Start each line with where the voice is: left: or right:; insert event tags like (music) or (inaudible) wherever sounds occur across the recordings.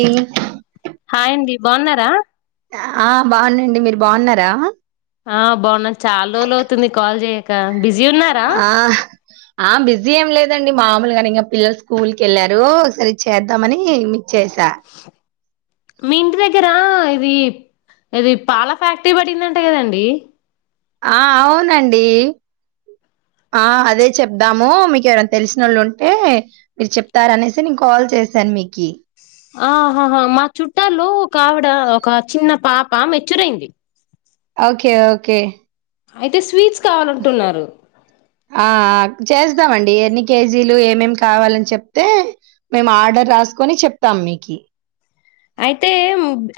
right: ఇ
left: hi అండి బాగున్నారా
right: ఆ బాగున్నాండి మీరు బాగున్నారా
left: ఆ బాగున్నా చాలా రోల అవుతుంది కాల్ చేయక బిజీ ఉన్నారా
right: ఆ ఆ బిజీ ఏం లేదండి మాము కానీ ఇంకా పిల్లలు స్కూల్ క వెళ్ళారు సరే చేద్దామని చేసా
left: మీ ఇంటి దగ్గరా ఇది ఇది పాల ఫ్యాక్టరీ పడిదంట కదండి
right: ఆ అవునండి ఆ అదే చెప్దాము మీకు ఎవరైనా తెలిసినోళ్ళు ఉంటే మీరు చెప్తార అనేసి నేను కాల్ చేశాను మీకి
left: ఆహాహా మా చుట్టాలో ఒక ఆవిడ ఒక చిన్న పాప మెచ్చురైంది
right: ఓకే ఓకే
left: అయితే స్వీట్స్ కావాలంటున్నారు
right: ఆ చేస్తామండి ఎన్ని కేజీలు ఏమేమి కావాలని చెప్తే మేము ఆర్డర్ రాసుకొని చెప్తాం మీకి
left: అయితే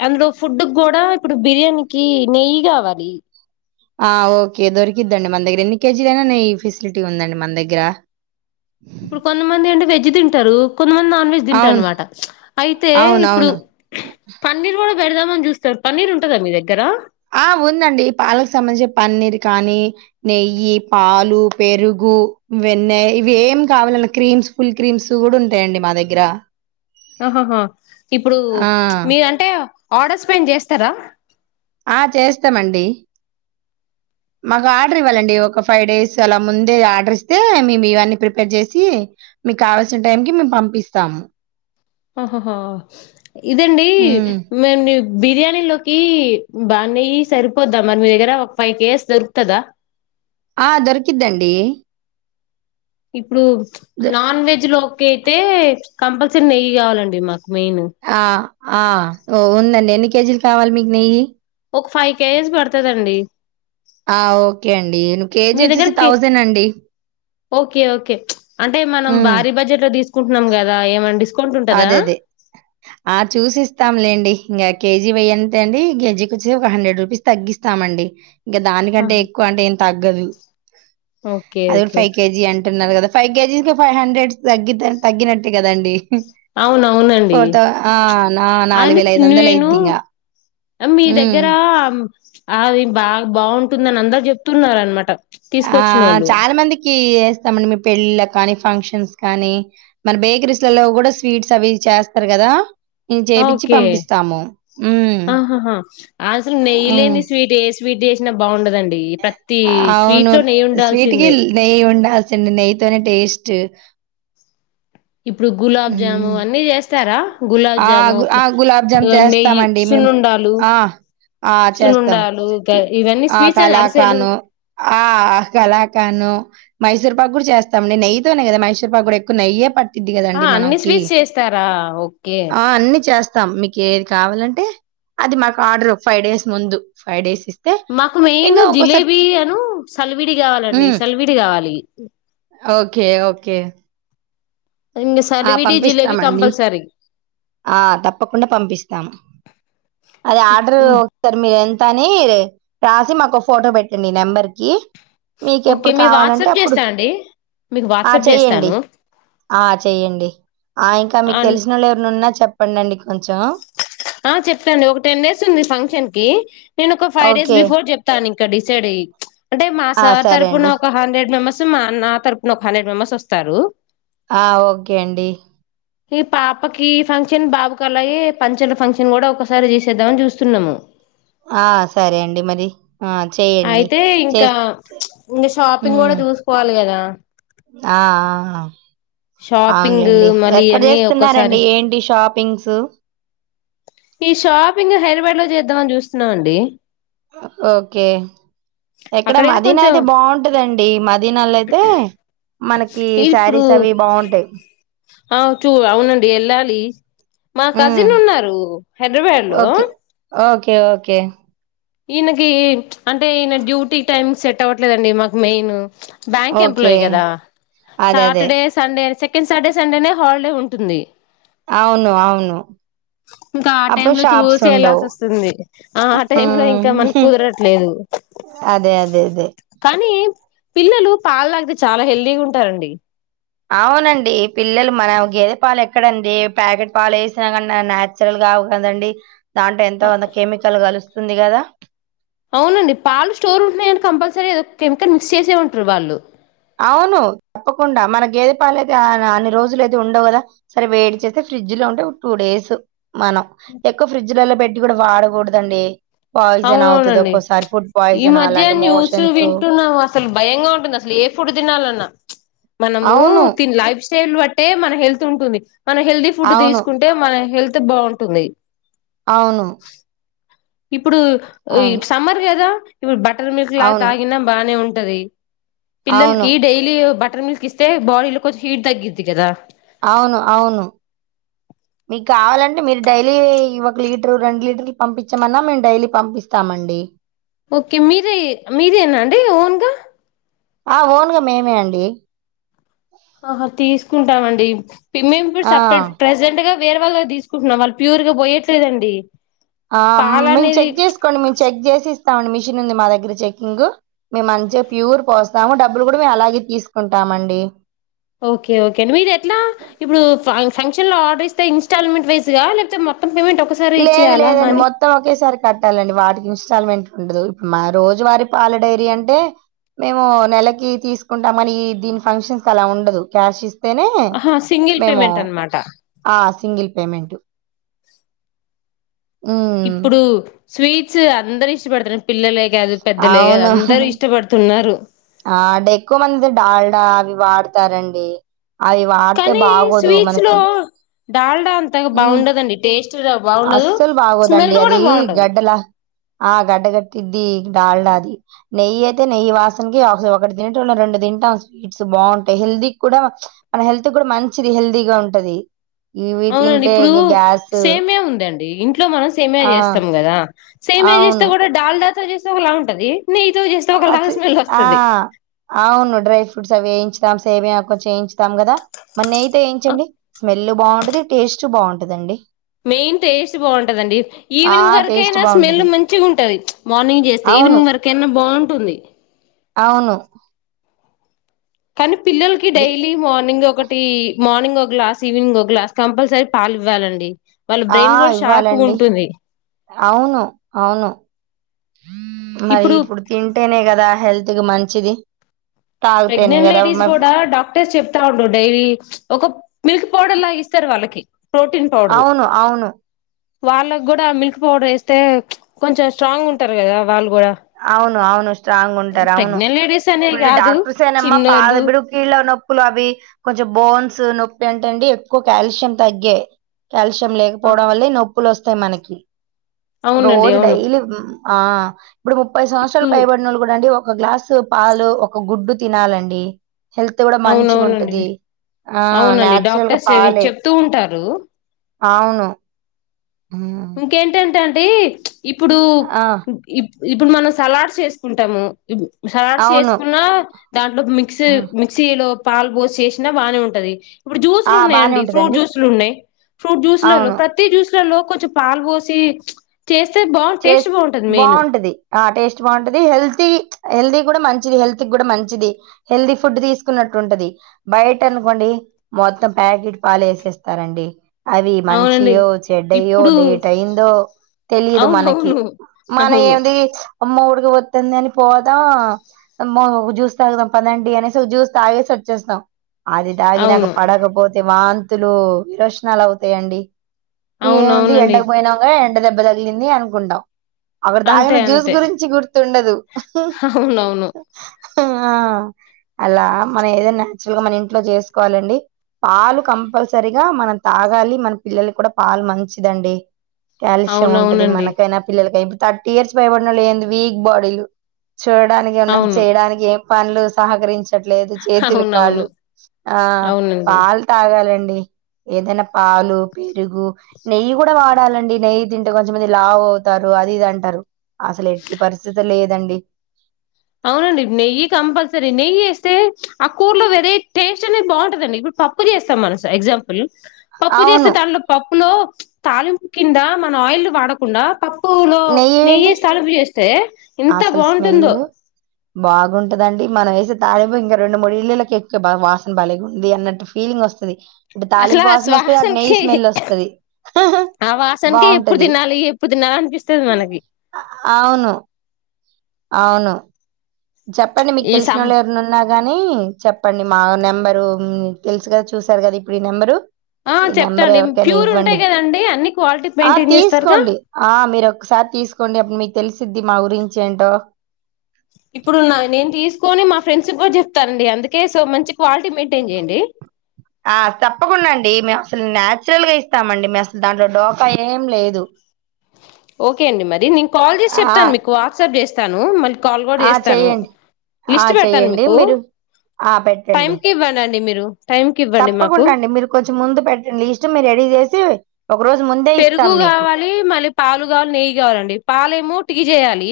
left: అందులో ఫుడ్ గూడా ఇప్పుడు బిర్యానీకి నెయ్యి కావాలి
right: ఆ ఓకే దొరికిద్దండి మన దగ్గర ఎన్ని కేజీల అయినా ఈ ఫెసిలిటీ ఉందండి మన దగ్గర అ
left: ఇప్పుడు కొంతమంది ఏంటి వెజ్ తింటారు కొంతమంది నాన్ వెజ్ తింటారు
right: అవును
left: అనమాట అయితే ఇప్పుడు
right: అవునవును.
left: పన్నీర్ కూడా పెడదామని చూస్తారు పన్నీర్ ఉంటదా మీ దగ్గర
right: ఆ ఉందండి పాలకు సంబంధించి పన్నీర్ కానీ నెయ్యి పాలు పెరుగు వెన్నయ ఇవి ఏం కావాలన్నా క్రీమ్స్ ఫుల్ క్రీమ్స్ కూడా ఉంటాయండి మా దగ్గర
left: ఆహాహా ఇప్పుడు
right: ఆ!
left: మీరు అంటే ఆర్డర్స్ పైన చేస్తారా
right: ఆ చేస్తామండి మాకు ఆర్డర్ ఇవ్వాలండి ఒక ఫైవ్ డేస్ అలా ముందే ఆర్డర్ ఇస్తే మేము ఇవన్నీ ప్రిపేర్ చేసి మీకు కావాల్సిన టైం కి మేము పంపిస్తాము
left: ఆహాహా ఇదండి
right: హ్మ్.
left: మే బిర్యానీ లోకి బానేయ్య సరిపోద్దా మరి మీ దగ్గర ఒక ఫైవ్ కేజెస్ దొరుకుతుందా
right: ఆ దొరకిద్దండి
left: ఇప్పుడు
right: దొర్
left: నాన్ వెజ్ లోకి అయితే కంపల్సరీ నెయ్యి కావాలండి మాకు మెయిన్
right: ఆ! ఆ ఓ ఉందండి ఎన్ని కేజీలు కావాలి మీకు నెయ్యి
left: ఒక ఫైవ్ కేజెస్ పడుతాదండి
right: ఆ ఓకే అండి ను కేజీ
left: మీ దగ్గర
right: వచ్చేసి
left: కే
right: థౌజండ్ అండి
left: ఓకే ఓకే అంటే మనం
right: హ్మ్.
left: భారీ బడ్జెట్ లో తీసుకుంటున్నాం కదా ఏమండి డిస్క
right: అదే అదే ఆ చూసిస్తాంలేండి ఇంకా కేజీ వెయ్యంటే అండి కేజీకి వచ్చి ఒక హండ్రెడ్ రూపీస్ తగిస్తామండి ఇంకా
left: ఆహా!
right: దానికంటే ఎక్కువ అంటే ఏం తగ్గదు
left: ఓకే
right: అది కూడా
left: ఓకే
right: ఫైవ్ కేజీ అంటే అంటున్నారు కదా ఫైవ్ కే జిస్కు ఫైవ్ హండ్రెడ్స్ తగ్ తగ్గినట్టే కదండి
left: అవునవునండి
right: కొరత ఆ నా నాలుగు
left: అండి
right: వేల ఐదు వందల
left: నేను
right: అయిద్దిగా
left: మీ దగ్గర అది బా బాగుంటుందని అందరు చెప్తున్నారన్న మాట
right: ఆ చాలా మందికి స్తామండి మీ పెళ్ళిళ కానీ ఫంక్షన్స్ కానీ మన బేకరీస్ లలో కూడా స్వీట్స్ అవి చేస్తారు కదా
left: ఓకే
right: హ్మ్.
left: ఆహాహా అసలు
right: ఆ!
left: నెయ్యి
right: హ్మ్.
left: లేంది స్వీట్ ఏంటి స్వీట్ స్వీట్ చేసినా బాగుండదండి ప్రతి
right: అవును.
left: స్వీట్ లో నెయ్య ఉండాల్సిందే
right: నెయితోనే టేస్ట్
left: ఇప్పుడు గులాబ్ జాము
right: హ్మ్.
left: అన్నీ చేస్తారా గులాబ్
right: ఆ!
left: జామ్
right: గు ఆ! గులాబ్ జామ్
left: నెయ్యి
right: చేస్తామండి మేము.
left: సునుండాలు
right: ఆ! ఆ! చేస్తాం.
left: సునుండాలు గ ఇవన్నీ
right: ఆ!
left: స్వీట్స్ అని అరిసెలు
right: కలాకాను. ఆ కలకాండు మైసూరు పాక్ కూడా చేస్తాం నెయ్యతోనే కదా మైసూరు పాక్ కూడా ఎక్కువ నెయ్యి పట్
left: ఆ అన్ని స్వీట్స్ చేస్తారా ఓకే
right: ఆ అన్నీ చేస్తాం మీకు ఏది కావాలంటే అది మాకు ఆర్డర్ ఒక ఫైవ్ డేస్ ముందు ఫైవ్ డేస్ ఇస్త
left: మాకు మెయిన్ జిలేబీ అను సల్విడి కావాలండి
right: హ్మ్.
left: సల్విడి కావాలి
right: ఓకే ఓకే
left: ఇక
right: ఆ!
left: సల్విడి జిలేేబి
right: పంపిస్తామండి.
left: కంపల్సరి
right: ఆ తప్పకుండా పంపిస్తాము అదే ఆర్డర్ ఒకసారి మీరు అనీ రాసి మాకు ఫోటో పెట్టండి నెంబర్కి
left: ఓకే
right: మీకెప్పుడు
left: మీ
right: కావాలంటే
left: వాట్సాప్
right: అప్పుడు
left: చేస్తా అండి మీకు
right: ఆ
left: వాట్సాప్
right: చెయ్యండి
left: చేస్తాను
right: ఆ ఆ ఇంకా మీకు
left: అన్
right: తెలిసినోళ్ళు ఎవరి ఉన్నా చెప్పందండి
left: ఆ చెప్తాను ఒక టెన్ డేస్ ఉంది ఫంక్షన్ కి నేను ఒక ఫైవ్ డేస్
right: ఓకే
left: బిఫోర్ చెప్తాను నింక డిసైడ్ అయి అంటే మా
right: ఆ
left: సార్
right: సరే అండి
left: తరపున ఒక హండ్రెడ్ మెంబర్స్ మా నా తరపున ఒక హండ్రెడ్ మెంబర్స్ వస్తారు
right: ఆ ఓకే అండి
left: ఈ పాపకి ఫంక్షన్ బాబు కలయి చల ఫంక్షన్ కూడా ఒకసారి చేసేద్దామని చూస్తున్నాము
right: ఆ సరే అండి మరి ఆ చెయ్యండి
left: అయితే ఇంకా
right: చేస్తే
left: ఇంగ
right: ఊ
left: షాపింగ్ కూడా చూసుకోవాలి కదా
right: ఆ
left: షాపింగ్
right: అవునులేండి
left: మళ్ళీ
right: ఎక్కడ
left: ఇయన్నీ
right: జేస్తున్నారండి
left: ఒక్కసారి
right: ఏంటి షాప్ తింగ్సు
left: ఈ షాపింగ్ హైడ్రాబాద్ లో చేద్దామని చూస్తున్నాం అండి
right: ఓకే ఎక్కడ
left: అక్కడైతే
right: మదీనా
left: కొంచెం
right: అయితే బాంటదండి మదీనాలో అయితే మనకి
left: ఇప్పుడు
right: శారీస్ అవి బాంటాయ్
left: ఆ చూ అవునండి వెళ్ళాలి మా
right: ఉమ్
left: కజిన్ ఉన్నారు హైదరాబాద్ లో
right: కే ఓకే
left: ఈయనకి అంటే ఈయన డ్యూటీ టైం సెట్ అవ్వట్లేదండి మాకు మెయిను బ్యాంక్
right: ఓకే
left: ఎంప్లాయీ గదా
right: అదే అదే
left: సాటర్డే సండే అనేసి సెకండ్ సాటర్డే సండేనే హాలిడే ఉంటుంది
right: అవును అవును
left: ఇంకా ఆ టైమ్
right: అప్పుడు
left: లో
right: షాప్స్
left: చూసి
right: ఉండవు
left: వెళ్లాల్సి వస్తుంది ఆ టైం లో ఇం
right: ఉమ్
left: ఇంకా మన కుదరట్లేదు
right: అదే అదే అదే
left: కానీ పిల్లలు పాల్ దాగితే చాలా హెల్దీగా ఉంటారండి
right: అవునండి పిల్లలు మన గేదె పాలు ఎక్కడండి ప్యాకెట్ పాలు ఏసినా గాని న్యాచురల్ గా రావు కదండి దాంట్లో
left: ఆ
right: ఎంతో గంత కెమికల్ గలుస్తుంది కదా
left: అవునండి పాలు స్టోర్ ఉంటున్నాయంటే కంపల్సరి ఏదో కెమికల్ మిక్స్ చేసే ఉంటారు వాళ్ళు
right: అవును తప్పకుండా మన గేద పాల అయితే అన్ని రోజులు అయితే ఉండవు గదా సరే వేడి చేస్తే ఫ్రిడ్జ్ లో ఉంటే ఒక టూ డేస్ మనం ఎక్కువ ఫ్రిడ్జ్లలో బట్టి కూడా వాడగూడదండి
left: అవునవునండి ఈ
right: పాయిజన్
left: మధ్య
right: అలాంటి
left: న్యూస్
right: మోషన్స్
left: వింటున్నాం అసలు భయంగా ఉంటుంది అసలు ఏ ఇప్పుడు దినాలన్నా మనము
right: అవును.
left: తిని లైఫ్ స్టైల్ బట్టే మన హెల్త్ ఉంటుంది మనం హెల్ది ఫుడ్
right: అవును.
left: దీసుకుంటే మన హెల్త్ బాంటుంది
right: అవును
left: ఇప్పుడు ఈ
right: అవును.
left: సమ్మర్ కదా ఇప్పుడు బటర్ మిల్క్ లాగా
right: అవును.
left: తాగిన బానే ఉంటది
right: అవును.
left: పిల్లలకి డైలీ బటర్ మిల్క్ ఇస్తే బాడీలో కొంచం హీట్ తగ్గిద్ది కదా
right: అవును అవును మీకు కావాలంటడి మీరు డైలీ ఒక లీటరు రెండు లీటర్ పంపించమన్నా మేము డైలీ పంపిస్తామండి
left: ఓకే మీరే మీదేనా అండి ఓన్ గా
right: ఆ ఓన్ గా మేమే అండి
left: ఆహ తీసుకుంటా మండి మేము ఇప్పుడు
right: ఆ!
left: సపరేట్ ప్రజెంట్ గా వేరే వాళ్ళ దగ్గర తీసుకుంటున్నాం వాళ్ళు ప్యూర్ గా పోయట్లేదండి
right: ఆ
left: పాల
right: మేము
left: అనేది
right: చెగ్ చేసుకోని మేము చెగ్ చేసి స్తాం మిషన్ ఉంది మా దగ్గర చెకింగ్ మేము మంచిగా ప్యూర్ పోస్తాము డబ్బులు గూడా మేము అలాగే తీసుకుంటాము మండి
left: ఓకే ఓకే అండి మీరు ఎట్లా ఇబ్బుడు ఫంక్షన్ లో ఆర్డర్ ఇస్తే ఇన్స్టాల్ మెంట్ వైస్ గా లేకపోతే పేమెంట్ ఒకసారి
right: లేదు
left: ఇచ్చేయాలా
right: లేదండి
left: మనీ
right: మొత్తం ఒకేసారి కట్టాలండి వాటికి ఇన్స్టాల్మెంట్ ఉండదు మా రోజువారి పాల డైరీ అంటే మేము నెలకి తీసుకుంటాం అని దీని ఫంక్షన్స్ కి అలా ఉండదు క్యాష్ ఇస్ త్తేనే
left: ఆహా సింగిల్
right: మేము
left: పేమెంట్ అనమాట
right: ఆ సింగిల్ పేమెంటు హ్మ్.
left: ఇప్పుడు స్వీట్సు అందరు ఇష్టపడతరని పిల్లలే గాదు పెద్దలే గా దు
right: అవును.
left: అందరూ ఇష్టపడుతున్నారు
right: ఆ డెక్కువ మంది డాల్డా అవి వాడతారండి అవి వాడితే
left: కానీ
right: బాగోదు
left: స్వీట్స్ లో
right: మనకి
left: డాల్డా అంతగా
right: ఉ
left: బాగుండదండి టేస్ట్ బాగుండదు
right: అస్సలు
left: స్మెల్
right: బాగోదండి అది
left: కూడా బాగుండదు
right: గడ్డలా ఆ గడ్డ గట్టిద్ది డాల్డా అది నెయ్యి అయితే నెయ్యి వాస ఇంగి ఆ ఒకసారి ఒకటి తినోటల్లం రెండు తింటాం స్వీట్స్ బాగుంటాయి. హెల్తీ కూడా మన హెల్త్ కూడా మంచిది. హెల్దీ గా ఉంటది. ఇవి
left: అవునండి
right: తింటే
left: ఇప్పుడు
right: ఇగ గ్యాసు
left: సేమ్యా ఉందండి. ఇంట్లో మనం సేమ్యా
right: ఆ!
left: చేస్తాం కదా సేమ్యా చేస్తే
right: అవును.
left: కూడా డాల్డా తో చేస్తే ఒకలా ఉంటది. నెయ్యితో చేస్తే ఒకలాగా
right: అసి
left: స్మెల్
right: ఆ
left: వస్తది
right: అవును డ్రై ఫ్రూట్స్ అవి వేయించుదాం సేమ్యా కొంచెం ఎయించ స్తాం కదా మరి నెయ్యితో
left: ఆ,
right: ఏయించండి. స్మెల్ బాగుంటది టేస్ట్ బాగుంటదండి.
left: మెయిన్ టేస్ట్ బాగుంటదండి
right: ఆ!
left: ఈవినింగ్
right: టేస్ట్
left: వరకాకైనా స్మెల్
right: బావుంటది.
left: మంచిగా ఉంటది. మార్నింగ్ చేస్తే
right: అవును.
left: ఈవినింగ్ వరకైనా బాగుంటుంది.
right: అవును
left: కానీ పిల్లలకి
right: ది
left: డైలీ మార్నింగ్ ఒ ఒకటి మార్నింగ్ ఓ గ్లాస్ ఈవినింగ్ ఒ గ్లాస్ కంపల్సరీ పాలు ఇవ్వాలండి. వాళ్ళ
right: ఆ!
left: బ్రెయిన్ కూడా షార్ప్గా
right: ఇవ్వాలండి.
left: ఉంటుంది.
right: అవును అవును మరి ఇప్పుడు తింటేనే కదా హెల్త్కి మంచిది. తాగితేనే
left: ప్రెగ్నెంట్
right: కదా
left: లేడీస్
right: మ
left: కూడా డాక్టర్స్ చెప్తా ఉండు డైలీ ఒక మిల్క్ పౌడర్ లాగా ఇస్తారు వాళ్ళకి ప్రోటీన్ పౌడర్
right: అవును అవును
left: తే కొంచెం స్ట్రాంగ్ ఉంటారు కదా వాళ్ళు కూడా
right: అవును అవును స్ట్రాంగ్ ఉంటారు అవును.
left: ప్రెగ్నెంట్ లేడీస్ అనే
right: ఇప్పుడు
left: కాదు
right: డాక్టర్స్ ఏనమ్మా పాద
left: చిన్నోళ్ళు
right: బిడు కీళ్ళ నొప్పులు అవి కొంచెం బోన్స్ నొప్పి అంటండి ఎక్కువ కాల్షియం తగ్గే కాల్షియం లేకపోవడం వల్ల ఈ నొప్పులు వస్తాయి. మనకి
left: అవునండి
right: రోజు
left: అవును
right: డైలీ ఆ ఇప్పుడు ముప్పై సంవత్సరాలు
left: ఇప్పుడు
right: పైబడినోళ్ళు కూడా అండి ఒక ఒక గ్లాసు పాలు ఒక గుడ్డు తినాలండి. హెల్త్ కూడా మంచిగా
left: అవునవునండి
right: ఉంటది. ఆ
left: అవునండి
right: న్యాచురల్గా
left: డాక్టర్స్
right: పాలే
left: చెప్తూ ఉంటారు
right: అవును. హ్మ్.
left: ఇంకేంటంటండి ఇప్పుడు
right: ఆ!
left: ఇప్పుడు మనం సలాడ్స్ చేసుకుంటాము. సలాడ్స్
right: అవును.
left: చేసుకున్నా దాంట్లో మిక్సీ
right: హ్మ్.
left: మిక్సీలో పాలు పోసి చేసినా బానే ఉంటది ఇప్పుడు జ్యూస్లు
right: ఆ! బానే
left: ఉన్నాయండి ఫ్రూట్
right: ఉంటదండి.
left: జ్యూసులు ఉన్నాయి ఫ్రూట్ జ్యూస్లలో
right: అవును.
left: ప్రతి జ్యూస్లలో కొంచెం పాల్ ఓసి చ్చ్ చేస్
right: చేస్ బాగుంటది ఆ టేస్ట్ బాగుంటది. హెల్తీ హెల్తీ మంచిది హెల్త్ కూడా మంచిది హెల్తీ ఫుడ్ తీసుకున్నట్టు ఉంటది బయట అనుకోండి మ మొత్తం ప్యాకెట్ పాలు వేసేస్తారండి. అవి
left: అవునండి
right: మంచియో చెడ్డయ్యో
left: ఇప్పుడు
right: డేట్ అయిందో తెలియదు మనకి
left: అవునవును
right: మన
left: అవును
right: ఏంది అమ్మో వుడ్క్ ఒత్తంది అని పోతాం ఒక జ్యూస్ తాగుదాం పదండి అనేసి ఒక జ్యూస్ తాగిసి చేస్తాం. అది తాగినక
left: అవును
right: పడకపోతే వాంతులు విరోచనాలు అవుతాయండి. ఇగ ఏముంది
left: అవునవునండి
right: ఎండకు పోయినాక ఎండ దెబ్బ తగిలింది అనుకుంటాం. అక్కడ తాగిన
left: అంతే
right: జ్యూస్
left: అంతే
right: గురించి గుర్తుండదు.
left: అవునవును
right: ఆ అలా మనం ఏదైనా నాచురల్ గా మన ఇంట్లో చేసుకోవాలండి. పాలు కంపల్సరిగా మనం తాగాలి. మన పిల్లల కూడా పాలు మంచిదండి. కాల్షియం ఉంటది
left: అవునవునండి
right: మనకి పిల్లలకు ఏం థర్టీ ఇయర్స్ భయపడిన ఏంది వీక్ బాడీలు చూడడానికి ఉన్నారు
left: అవును
right: చేయడానికి ఏం పనులు సహకరించట్లేదు చేతులు
left: అవునవును
right: కాళ్ళు ఆ
left: అవునండి
right: పాలు తాగాలన్ ఏదైనా పాలు పెరుగు నెయ్యి గూడా వాడాలండి నెయ్యి తింటే కొంచెమంది లావ అవుతారు అది ఇది అంటారు అసలు ఎట్టి పరిస్థితులేదండి.
left: అవునండి నెయ్యి కంపల్సరీ నెయ్యి వేస్తే ఆ కూరలో వెరే టేస్ట్ అనేది బాగుంటుందండి ఇప్పుడు పప్పు చేస్తాం మనం సో ఎగ్జాంపుల్ పప్పు చేసే
right: అవును
left: దానీలో పప్పులో తాలింపు కింద మన ఆయిల్ వాడకుండా పప్పు ప్పు లో
right: నెయ్యి వేయండి
left: నెయ్యిసి తలంపు ఎస్తే ఎంత బాగుంటుందో
right: బాగుంటుదండి మన వేసే తాలింపు ఇంకా రెండు మూడు ఇళ్లకు ఎక్కే వాసన బలేగా ఉంది అన్నట్ ఫీలింగ్ వస్తు స్తది ఇటు
left: అసలు ఆ
right: తాలింపూసన వస్తది. అటు నెయ్యి
left: శ్వాసనకి
right: స్మెల్ వస్తది.
left: ఆ వాసనేకే ఎప్పుడు
right: బాగుంటది
left: తినాలి ఎప్పుడు తినాలి అనిపిస్తది మనకి
right: అవును అవును చెప్పండి మీకు
left: ఈ
right: తెలిసిన
left: సం
right: వాళ్ళు ఎవరు ఉన్నార్ గా అని చెప్పండి మా నెంబరు తెలుసు కదా చూసారు కదా ఇప్పుడు ఈ నెంబరు
left: ఆ
right: ఈ నెంబర్
left: చెప్తాండి
right: ఎవరికైనా
left: ప్యూర్
right: ఇవ్వండి
left: ఉంటాయి కదండి అన్ని క్వాలిటీ
right: ఆ
left: మెయింటైన్ చేస్తారుగా
right: తీస్కోండి ఆ మీరు ఒకసారి ఆ తీసుకోండి అప్పుడు మీకు తెలసిద్ది మా గురించి ఏంటో
left: ఇప్పుడు న నేన్ తీసుకొని మా ఫ్రెండ్స్ కూడ చెప్తా అండి అందుకే సో మంచి క్వాలిటీ మెయింటైన్ చేయండి
right: ఆ తప్పకుండా మేము అసలు నాచురల్ గా ఇస్తామండి మ అసలు దాంట్లో డోకా ఏం లేదు
left: ఓకే అండి మరి నేను కాల్ చేసి
right: ఆ
left: చెప్తాను మీకు వాట్సాప్ చేస్తాను మళ్ళ కాల్ కూడా
right: ఆ
left: చేస్తాను
right: చెయ్యండి ఆ
left: లిస్ట్ పెడతాన్
right: చెయ్యండి
left: మీకు
right: మీరు
left: టైమ్ కి ఇవ్వండండి మీరు టైంకి ఇవ్వండి
right: తప్పకుండ
left: మాకు
right: అండి మీరు కొంచెం ముందు పెట్టండి ఇష్టం మీరు రెడీ చేసి ఒక రోజు ముందే
left: పెరుగు
right: ఇస్తాం మీకు
left: కావాలి మళ్ళీ పాలు కావాలి నెయ్యి కావాలండి పాలేమో టీ చేేయాలి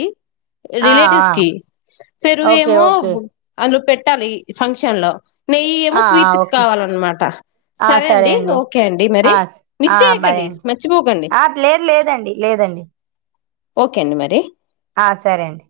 right: ఆ ఆ
left: రిలేటివ్స్ కి
right: ఓకే
left: పెరుగెమో
right: ఓకే
left: అనేదులో పెట్ పెట్టాలి ఫంక్షన్లో నెయ్యి ఏమో
right: ఆ ఆ
left: స్వీట్స్ కి
right: ఓకే
left: కావాలన్నమాట సరే అండి ఓకే అండి మరి
right: ఆ స-
left: మిస్
right: ఆ బాయ్
left: చేయకండి
right: అండి
left: మ
right: ఆ (unintelligible) లేదండి లేదండి
left: ఓకే అండి మరి
right: ఆ సరే అండి